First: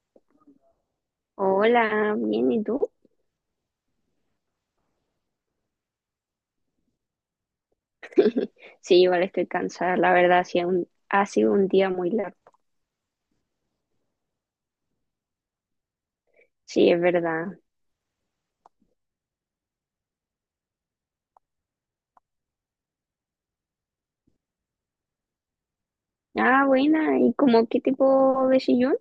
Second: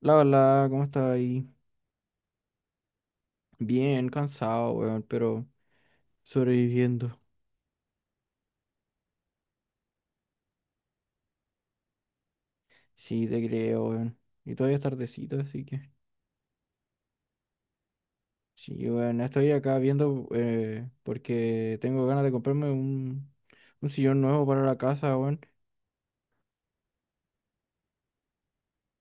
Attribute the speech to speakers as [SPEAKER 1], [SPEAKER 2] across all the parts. [SPEAKER 1] La hola, ¿cómo estás ahí?
[SPEAKER 2] Hola, bien, ¿y tú?
[SPEAKER 1] Bien, cansado, weón, pero sobreviviendo.
[SPEAKER 2] Sí, igual estoy cansada, la verdad, sí, ha sido un día muy largo.
[SPEAKER 1] Sí, te creo, weón. Y todavía es tardecito, así que.
[SPEAKER 2] Sí, es verdad.
[SPEAKER 1] Sí, weón, estoy acá viendo porque tengo ganas de comprarme un sillón nuevo para la casa, weón.
[SPEAKER 2] Ah, buena, ¿y como qué tipo de sillón?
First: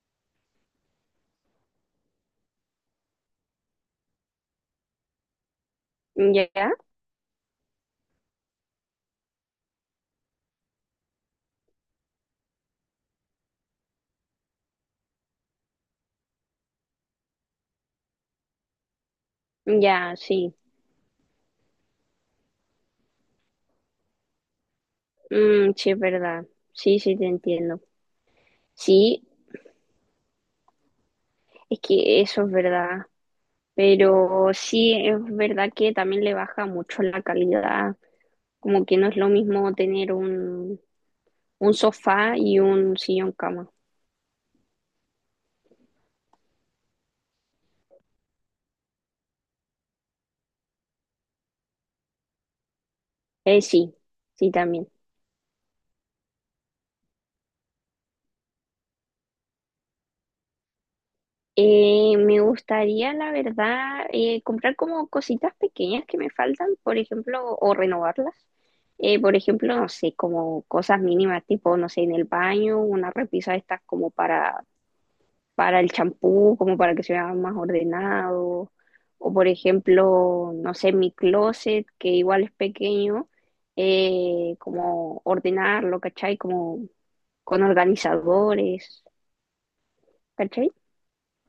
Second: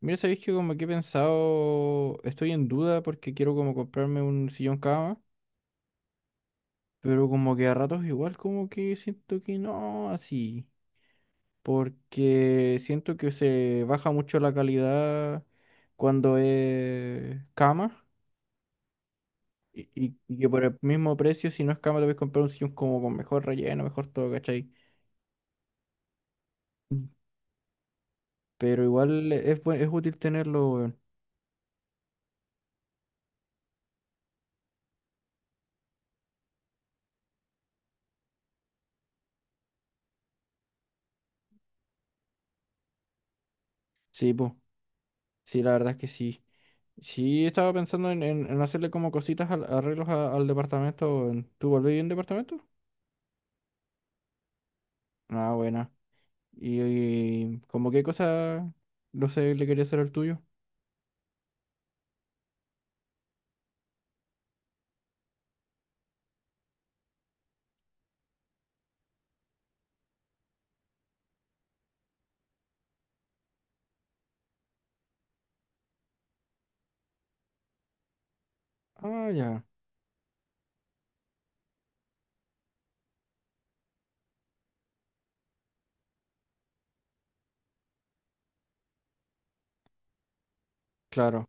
[SPEAKER 1] Mira, sabéis que como que he pensado, estoy en duda porque quiero como comprarme un sillón cama,
[SPEAKER 2] Ya,
[SPEAKER 1] pero como que a ratos igual como que siento que no, así. Porque siento que se baja mucho la calidad cuando es cama y,
[SPEAKER 2] ya,
[SPEAKER 1] y- y que
[SPEAKER 2] sí.
[SPEAKER 1] por el mismo precio, si no es cama, te puedes comprar un sillón como con mejor relleno, mejor todo, ¿cachai?
[SPEAKER 2] Mm, sí, es verdad. Sí,
[SPEAKER 1] Mm.
[SPEAKER 2] sí, te entiendo.
[SPEAKER 1] Pero
[SPEAKER 2] Sí,
[SPEAKER 1] igual es, es útil tenerlo, weón.
[SPEAKER 2] es que eso es verdad, pero sí, es verdad que también le baja mucho la calidad, como que no es lo mismo tener un sofá y un sillón cama.
[SPEAKER 1] Sí, pues, sí, la verdad es que sí. Sí, estaba pensando en hacerle como cositas, arreglos al departamento. Weón. ¿Tú volvés en departamento?
[SPEAKER 2] Sí, sí, también.
[SPEAKER 1] Ah, buena. Y como qué cosa, no sé, le quería hacer al tuyo?
[SPEAKER 2] Me gustaría, la verdad, comprar como cositas pequeñas que me faltan, por ejemplo, o renovarlas. Por ejemplo, no sé, como cosas mínimas, tipo, no sé, en el baño, una repisa de estas como para el champú, como para que se vea más ordenado.
[SPEAKER 1] Ah,
[SPEAKER 2] O por
[SPEAKER 1] ya,
[SPEAKER 2] ejemplo, no sé, mi closet, que igual es pequeño, como ordenarlo, ¿cachai? Como con organizadores, ¿cachai?
[SPEAKER 1] claro.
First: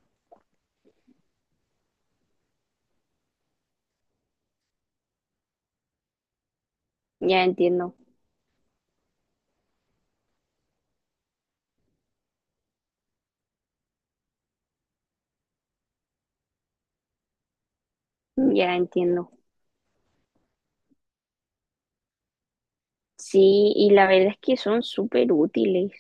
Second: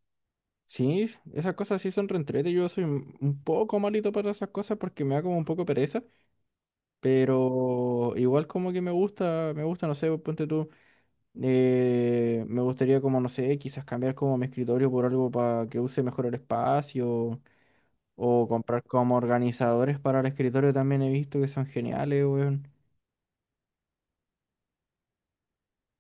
[SPEAKER 1] Sí, esas cosas sí son reentrete. Yo soy un poco malito para esas cosas porque me da como un poco pereza,
[SPEAKER 2] Ya entiendo,
[SPEAKER 1] pero igual como que me gusta, no sé, ponte tú, me gustaría como, no sé, quizás cambiar como mi escritorio por algo para que use mejor el espacio o
[SPEAKER 2] ya
[SPEAKER 1] comprar como
[SPEAKER 2] entiendo.
[SPEAKER 1] organizadores para el escritorio también he visto que son geniales, weón.
[SPEAKER 2] Sí, y la verdad es que son súper útiles,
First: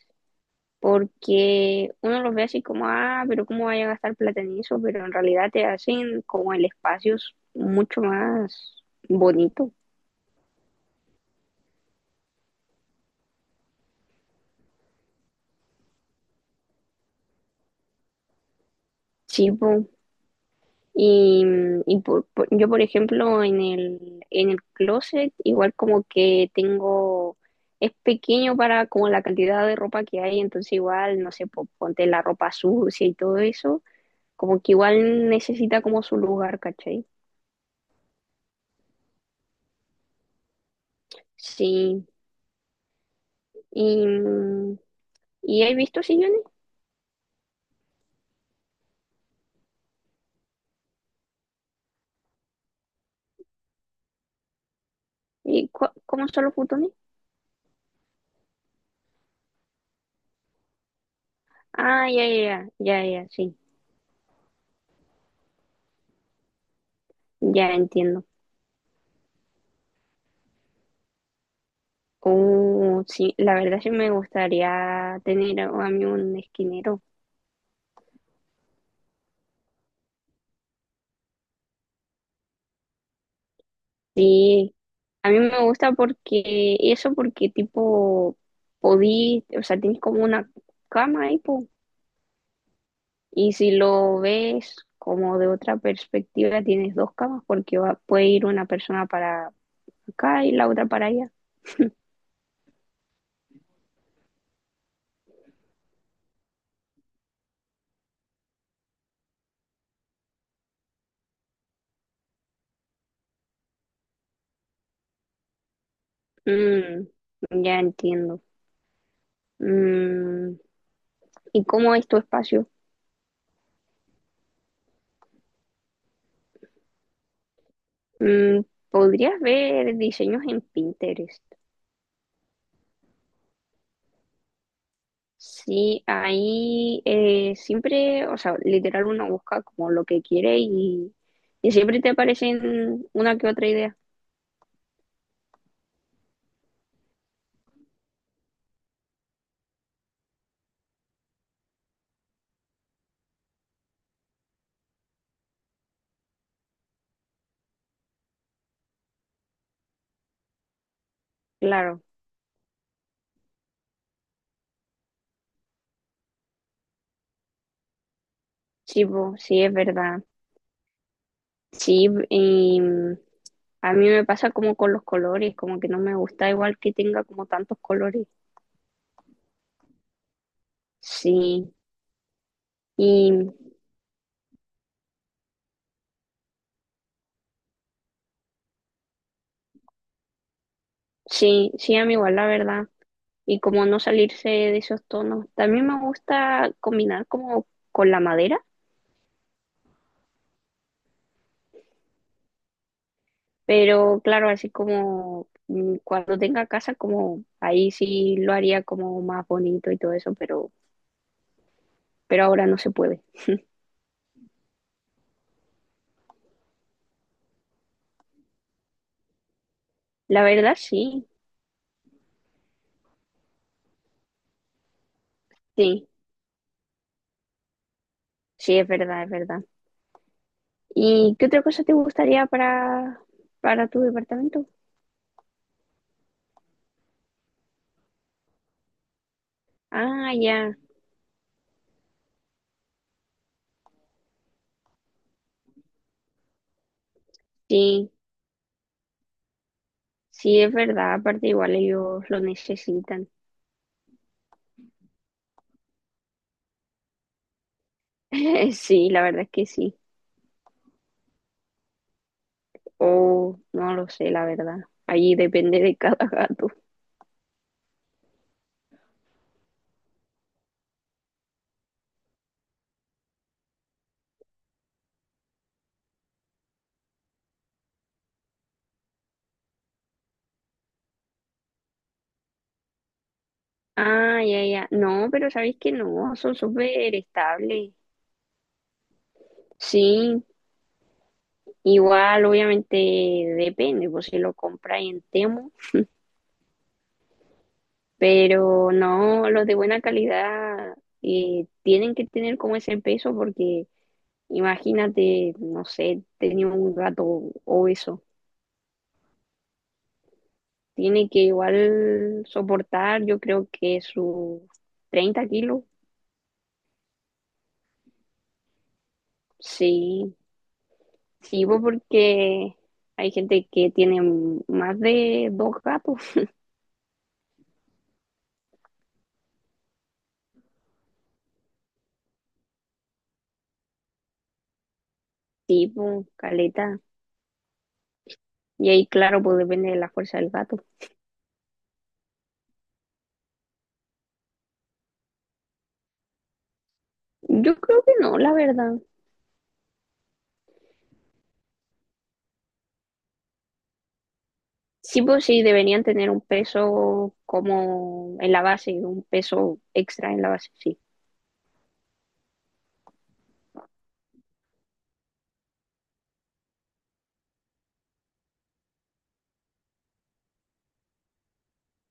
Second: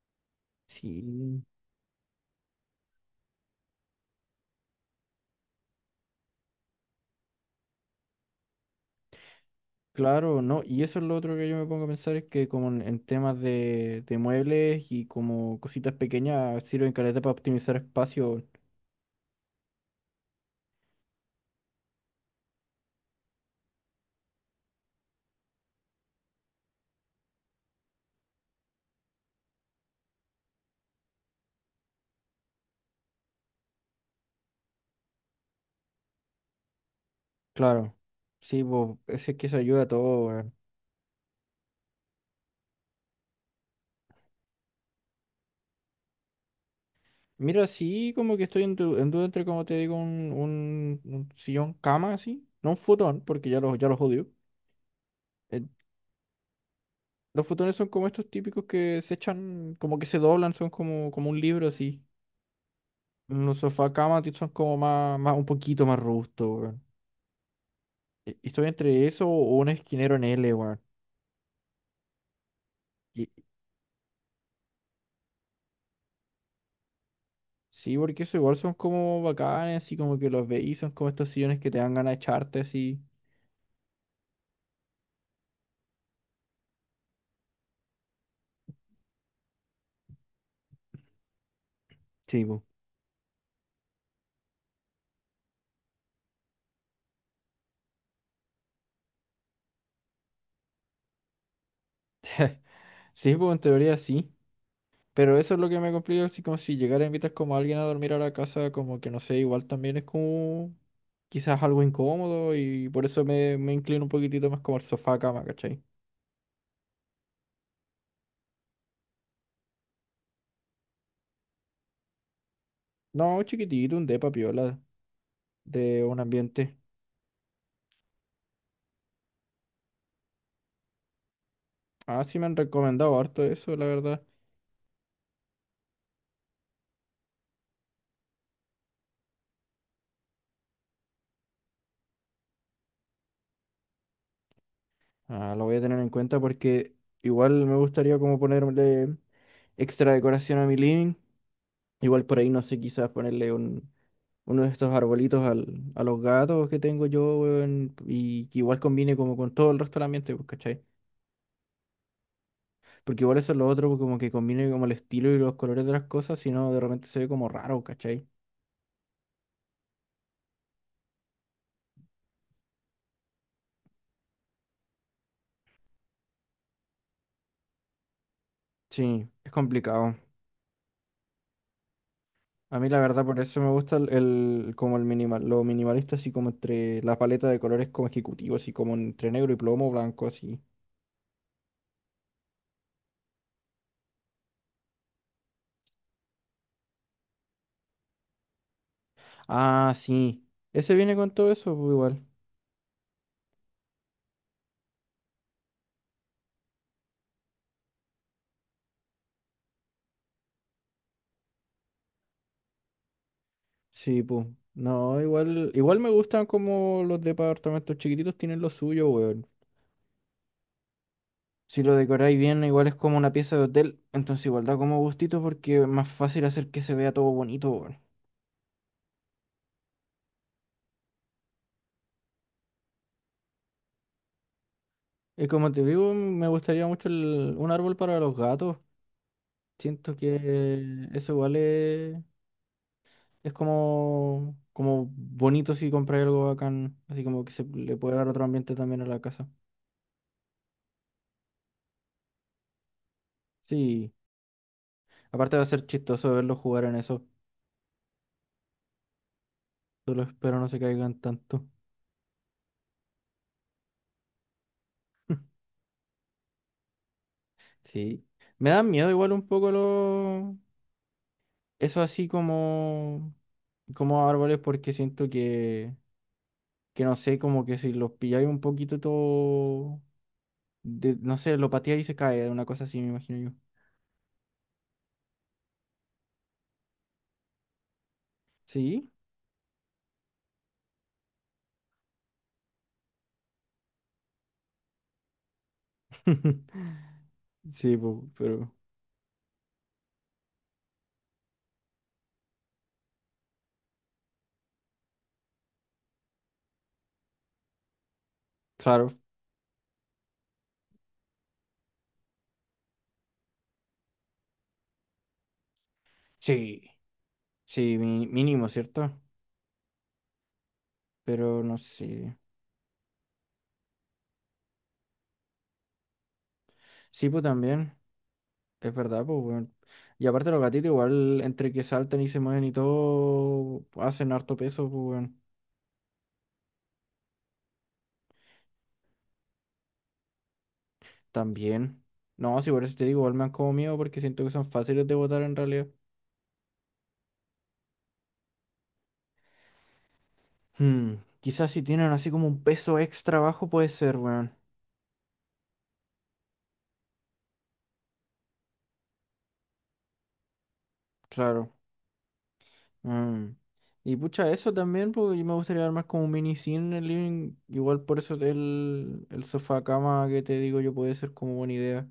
[SPEAKER 1] Sí.
[SPEAKER 2] porque uno los ve así como, ah, pero ¿cómo vaya a gastar plata en eso? Pero en realidad te hacen como el mucho más bonito,
[SPEAKER 1] Claro, no, y eso es lo otro que yo me pongo a pensar, es que como en temas de muebles y como cositas pequeñas sirven caleta para optimizar espacio.
[SPEAKER 2] chivo. Y, mm, y yo, por ejemplo, en en el closet, igual como que tengo, es pequeño para como la cantidad de ropa que hay, entonces igual, no sé, ponte la ropa sucia y todo eso, como que igual necesita como su lugar, ¿cachai?
[SPEAKER 1] Claro, sí, pues ese es que eso ayuda a todo, weón.
[SPEAKER 2] Sí, y, mm, y he visto sillones.
[SPEAKER 1] Mira, sí, como que estoy en, en duda entre, como te digo, un sillón cama, así, no un futón, porque ya los odio. Eh,
[SPEAKER 2] ¿Y cómo son los futones?
[SPEAKER 1] los futones son como estos típicos que se echan, como que se doblan, son como, como un libro, así.
[SPEAKER 2] Ah, ya, ya, ya, ya, ya, sí,
[SPEAKER 1] Los sofá cama son como más, más, un poquito más robustos, weón.
[SPEAKER 2] ya entiendo.
[SPEAKER 1] Estoy entre eso o un esquinero en L, weón.
[SPEAKER 2] Oh,
[SPEAKER 1] Y-
[SPEAKER 2] sí, la verdad sí me gustaría tener a mí un esquinero.
[SPEAKER 1] Sí, porque eso igual son como bacanes, así como que los veis, son como estos sillones que te dan ganas de echarte así.
[SPEAKER 2] Sí, a mí me gusta porque, eso porque tipo, podí, o sea, tienes como una cama ahí, po,
[SPEAKER 1] Sí, pues.
[SPEAKER 2] y si lo ves como de otra perspectiva, tienes dos camas porque va, puede ir una persona para acá y la otra para allá.
[SPEAKER 1] Sí, pues en teoría sí. Pero eso es lo que me complica, así como si llegara a invitar como a alguien a dormir a la casa, como que no sé, igual también es como quizás algo incómodo y por eso me, me inclino un poquitito más como al sofá cama, ¿cachai?
[SPEAKER 2] Mm, ya entiendo. Mm, ¿y cómo es tu espacio?
[SPEAKER 1] No, chiquitito, un depa piola de un ambiente.
[SPEAKER 2] Mm, podrías ver diseños en Pinterest.
[SPEAKER 1] Ah, sí me han recomendado harto eso, la verdad.
[SPEAKER 2] Sí, ahí siempre, o sea, literal uno busca como lo que quiere y siempre te aparecen una que otra idea.
[SPEAKER 1] Ah, lo voy a tener en cuenta porque igual me gustaría como ponerle extra decoración a mi living. Igual por ahí, no sé, quizás ponerle uno de estos arbolitos al, a los gatos que tengo yo, weón, y que igual combine como con todo el resto del ambiente, pues, ¿cachai?
[SPEAKER 2] Claro,
[SPEAKER 1] Porque igual eso es lo otro, pues, como que combine como el estilo y los colores de las cosas, si no, de repente se ve como raro, ¿cachai?
[SPEAKER 2] sí, po, sí, es verdad. Sí, y mm, a mí me pasa como con los colores, como que no me gusta igual que tenga como tantos colores.
[SPEAKER 1] Sí, es complicado.
[SPEAKER 2] Sí,
[SPEAKER 1] A mí la verdad
[SPEAKER 2] y
[SPEAKER 1] por eso me gusta el, como el minimal, lo minimalista así como entre la paleta de colores como ejecutivos, así como entre negro y plomo, blanco, así.
[SPEAKER 2] sí, sí, a mí igual, la verdad. Y como no salirse de esos tonos. También me gusta combinar como con la madera,
[SPEAKER 1] Ah, sí. Ese viene con todo eso, pues igual.
[SPEAKER 2] pero claro, así como mm, cuando tenga casa, como ahí sí lo haría como más bonito y todo eso, pero ahora no se puede.
[SPEAKER 1] Sí, pues. No, igual, igual me gustan como los departamentos chiquititos tienen lo suyo, weón.
[SPEAKER 2] La verdad, sí,
[SPEAKER 1] Si lo decoráis bien, igual es como una pieza de hotel, entonces igual da como gustito porque es
[SPEAKER 2] sí,
[SPEAKER 1] más fácil hacer que se vea todo bonito, weón.
[SPEAKER 2] sí, es verdad, es verdad. ¿Y qué otra cosa te gustaría para tu departamento?
[SPEAKER 1] Y como te digo, me gustaría mucho un árbol para los gatos. Siento
[SPEAKER 2] Ah, ya,
[SPEAKER 1] que eso igual es como, como bonito si compras algo bacán, así como que se le
[SPEAKER 2] sí,
[SPEAKER 1] puede dar otro ambiente también a la casa.
[SPEAKER 2] sí, es verdad, aparte igual ellos lo necesitan.
[SPEAKER 1] Sí. Aparte va a ser chistoso verlos jugar en eso.
[SPEAKER 2] Sí, la verdad es que sí.
[SPEAKER 1] Solo espero no se caigan tanto.
[SPEAKER 2] Oh, no lo sé, la verdad. Ahí depende de cada gato.
[SPEAKER 1] Sí. Me dan miedo igual un poco los... Eso así como... Como árboles porque siento que... Que no sé, como que si los pilláis un poquito todo... no sé, lo pateáis y se cae. Una cosa así me imagino yo.
[SPEAKER 2] Ah, ya, ya. No, pero sabéis que no, son súper estables.
[SPEAKER 1] Sí.
[SPEAKER 2] Sí, igual, obviamente depende, pues si lo compráis en Temu,
[SPEAKER 1] Sí, po, pero...
[SPEAKER 2] pero no, los de buena calidad tienen que tener como ese peso porque imagínate, no sé, tenía un gato obeso.
[SPEAKER 1] Claro.
[SPEAKER 2] Tiene que igual soportar, yo creo que sus 30 kilos.
[SPEAKER 1] Sí. Sí, mínimo, ¿cierto?
[SPEAKER 2] Sí,
[SPEAKER 1] Pero
[SPEAKER 2] sí,
[SPEAKER 1] no
[SPEAKER 2] pues
[SPEAKER 1] sé.
[SPEAKER 2] porque hay gente que tiene más de dos gatos.
[SPEAKER 1] Sí, pues también. Es verdad, pues, weón. Y aparte los gatitos igual, entre que saltan y se mueven y todo, hacen harto peso, pues, weón.
[SPEAKER 2] Sí, pues, caleta. Y ahí, claro, pues depende de la fuerza del gato.
[SPEAKER 1] También. No, si por eso te digo, igual me han como miedo porque siento que son fáciles de botar en realidad.
[SPEAKER 2] Yo creo que no, la verdad.
[SPEAKER 1] Hmm, quizás si tienen así como un peso extra bajo puede ser, weón.
[SPEAKER 2] Sí, pues sí, deberían tener un peso como en la base, un peso extra en la base, sí.
[SPEAKER 1] Claro. Mm. Y pucha, eso también, pues yo me gustaría armar como un mini cine en el living. Igual por eso el sofá cama que te digo yo puede ser como buena idea.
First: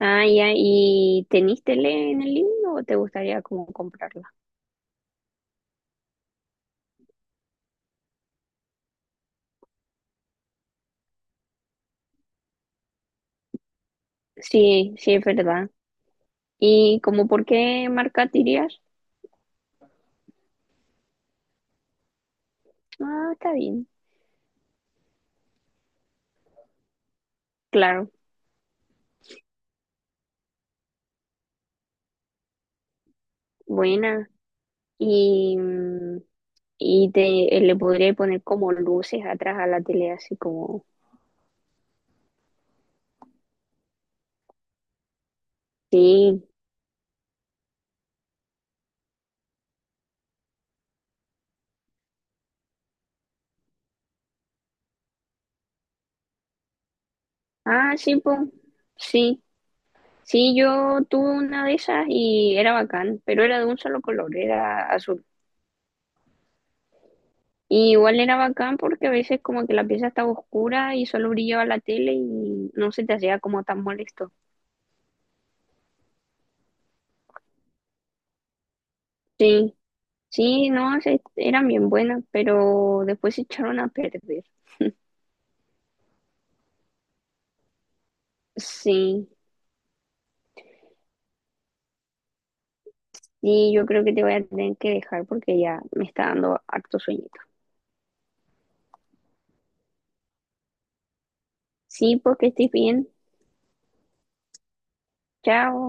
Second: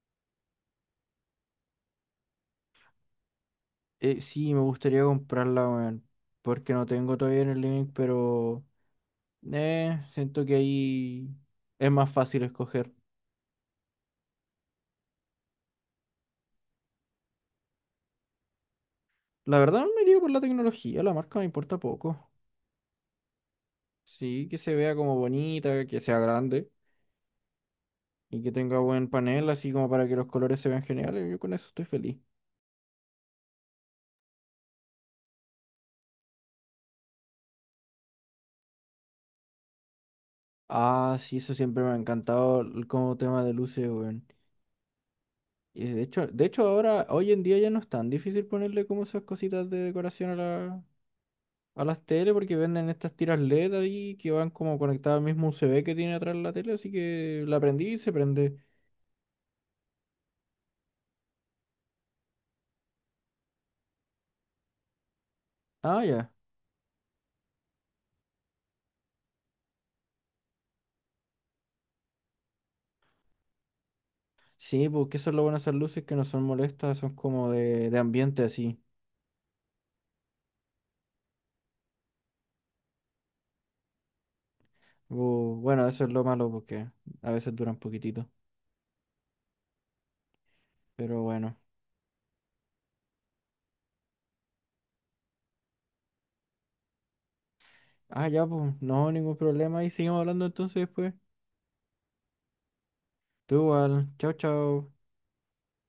[SPEAKER 2] Ah, ya, ¿y tenís tele en el libro o te gustaría como comprarla?
[SPEAKER 1] Sí, me gustaría comprarla, weón. Porque no tengo todavía en el link, pero siento que ahí es más fácil escoger.
[SPEAKER 2] Sí, sí, es verdad. ¿Y como por qué marca dirías?
[SPEAKER 1] La verdad me iría por la tecnología, la marca me importa poco.
[SPEAKER 2] Ah, está bien.
[SPEAKER 1] Sí, que se vea como bonita, que sea grande
[SPEAKER 2] Claro,
[SPEAKER 1] y que tenga buen panel, así como para que los colores se vean geniales. Yo con eso estoy feliz.
[SPEAKER 2] buena. Y... mm, y te, le podría poner como luces atrás a la tele, así como,
[SPEAKER 1] Ah, sí, eso siempre me ha encantado como tema de luces, weón. Y
[SPEAKER 2] sí,
[SPEAKER 1] de hecho ahora, hoy en día ya no es tan difícil ponerle como esas cositas de decoración a la, a las tele porque venden estas tiras LED ahí que van como conectadas al mismo USB que tiene atrás la tele, así que la prendí
[SPEAKER 2] ah,
[SPEAKER 1] y se
[SPEAKER 2] sí, pues,
[SPEAKER 1] prende.
[SPEAKER 2] sí, sí, yo tuve una de esas y era bacán, pero era de un solo color, era azul.
[SPEAKER 1] Ah, ya.
[SPEAKER 2] Y igual era bacán porque a veces como que la pieza estaba oscura y solo brillaba la tele y no se te hacía como tan molesto.
[SPEAKER 1] Sí, porque eso es lo bueno de esas luces que no son molestas, son como de ambiente así.
[SPEAKER 2] Sí, sí, no, eran bien buenas, pero después se echaron a perder.
[SPEAKER 1] Bueno, eso es lo malo porque a veces duran poquitito,
[SPEAKER 2] Sí,
[SPEAKER 1] pero bueno.
[SPEAKER 2] y yo creo que te voy a tener que dejar porque ya me está dando harto sueño.
[SPEAKER 1] Ah, ya, pues, no, ningún problema y seguimos hablando entonces después.
[SPEAKER 2] Sí, porque estoy bien.
[SPEAKER 1] Tú igual, chao, chao.
[SPEAKER 2] Chao.